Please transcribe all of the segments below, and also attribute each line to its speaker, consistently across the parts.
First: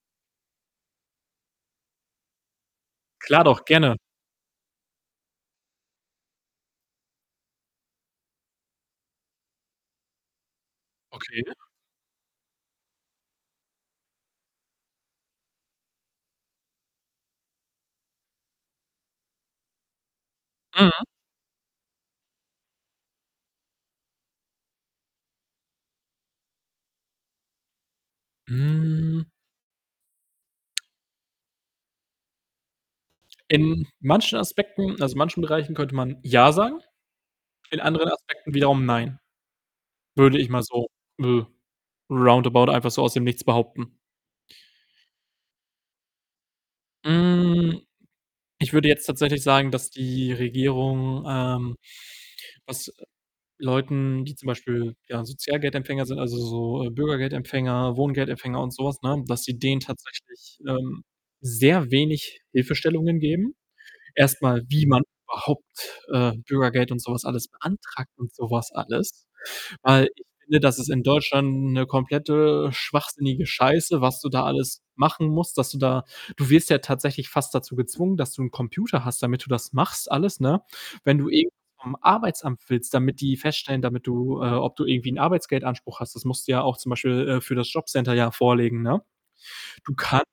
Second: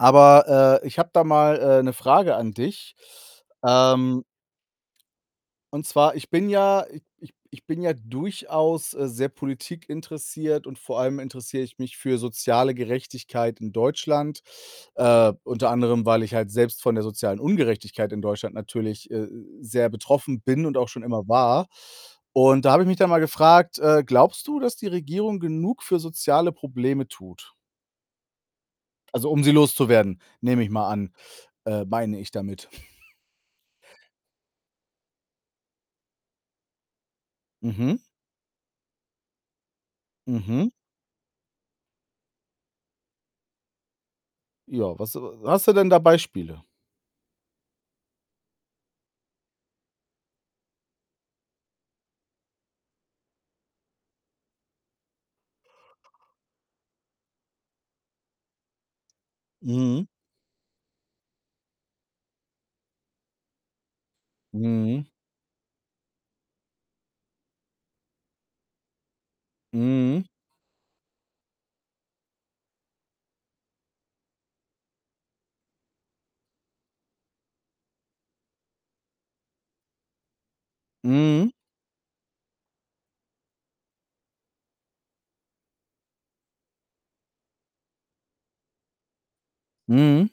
Speaker 1: Aber, äh, ich habe da mal, äh, 'ne Frage an dich.
Speaker 2: Klar doch, gerne.
Speaker 1: Ähm und zwar ich bin ja ich ich ich bin ja durchaus, äh, sehr politikinteressiert und vor allem
Speaker 2: Okay.
Speaker 1: interessiere ich mich für soziale Gerechtigkeit in Deutschland, äh, unter anderem, weil ich halt selbst von der sozialen Ungerechtigkeit in Deutschland natürlich, äh, sehr betroffen bin und auch schon
Speaker 2: Mhm.
Speaker 1: immer war. Und da habe ich mich dann mal gefragt: „Äh, glaubst du, dass die Regierung genug für soziale Probleme tut?“
Speaker 2: Hm.
Speaker 1: Also, um sie loszuwerden, nehme ich mal an, äh meine ich damit.
Speaker 2: In manchen Aspekten also, manchen Bereichen könnte man „ja“ sagen, in
Speaker 1: Mhm.
Speaker 2: anderen Aspekten wiederum „nein“, würde ich mal
Speaker 1: Mhm.
Speaker 2: so, äh, round about einfach so aus dem Nichts behaupten.
Speaker 1: Ja, was äh, w hast du denn da Beispiele?
Speaker 2: Hm, ich würde jetzt tatsächlich sagen, dass die Regierung, ähm, was Leuten, die zum Beispiel, ja, Sozialgeldempfänger sind, also, so Bürgergeldempfänger, Wohngeldempfänger und so was, ne, dass sie denen
Speaker 1: Mhm.
Speaker 2: tatsächlich, ähm, sehr wenig Hilfestellungen geben. Erst mal, wie man
Speaker 1: Mhm.
Speaker 2: überhaupt, äh, Bürgergeld und so was alles beantragt und so was alles. Weil
Speaker 1: Mhm.
Speaker 2: ich finde, das ist in Deutschland 'ne komplette schwachsinnige Scheiße, was du da alles machen musst, dass du da du wirst ja tatsächlich fast dazu gezwungen, dass du 'n Computer hast, damit du das machst alles, ne? Wenn du irgendwas
Speaker 1: Mhm.
Speaker 2: vom Arbeitsamt willst, damit die feststellen damit du, äh ob du irgendwie 'n Arbeitsgeldanspruch hast, das musst du ja auch zum Beispiel, äh, für das Jobcenter ja vorlegen, ne? Du kannst
Speaker 1: Mhm.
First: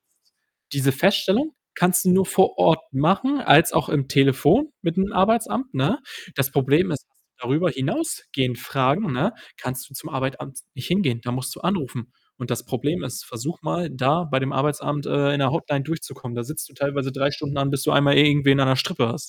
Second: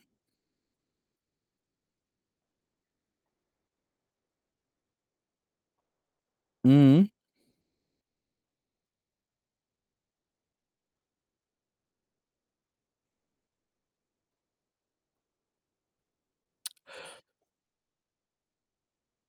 Speaker 2: diese Feststellung kannst du nur vor Ort machen als auch im Telefon mit 'n Arbeitsamt, ne? Das Problem ist,
Speaker 1: Mhm.
Speaker 2: dass die darüber hinausgehend fragen, ne, kannst du zum Arbeitsamt nicht hingehen. Da musst du anrufen. Und das Problem ist, versuch mal, da bei dem Arbeitsamt, äh, in der Hotline durchzukommen. Da sitzt du teilweise 3 Stunden an, bis du einmal irgendwen an der Strippe hast.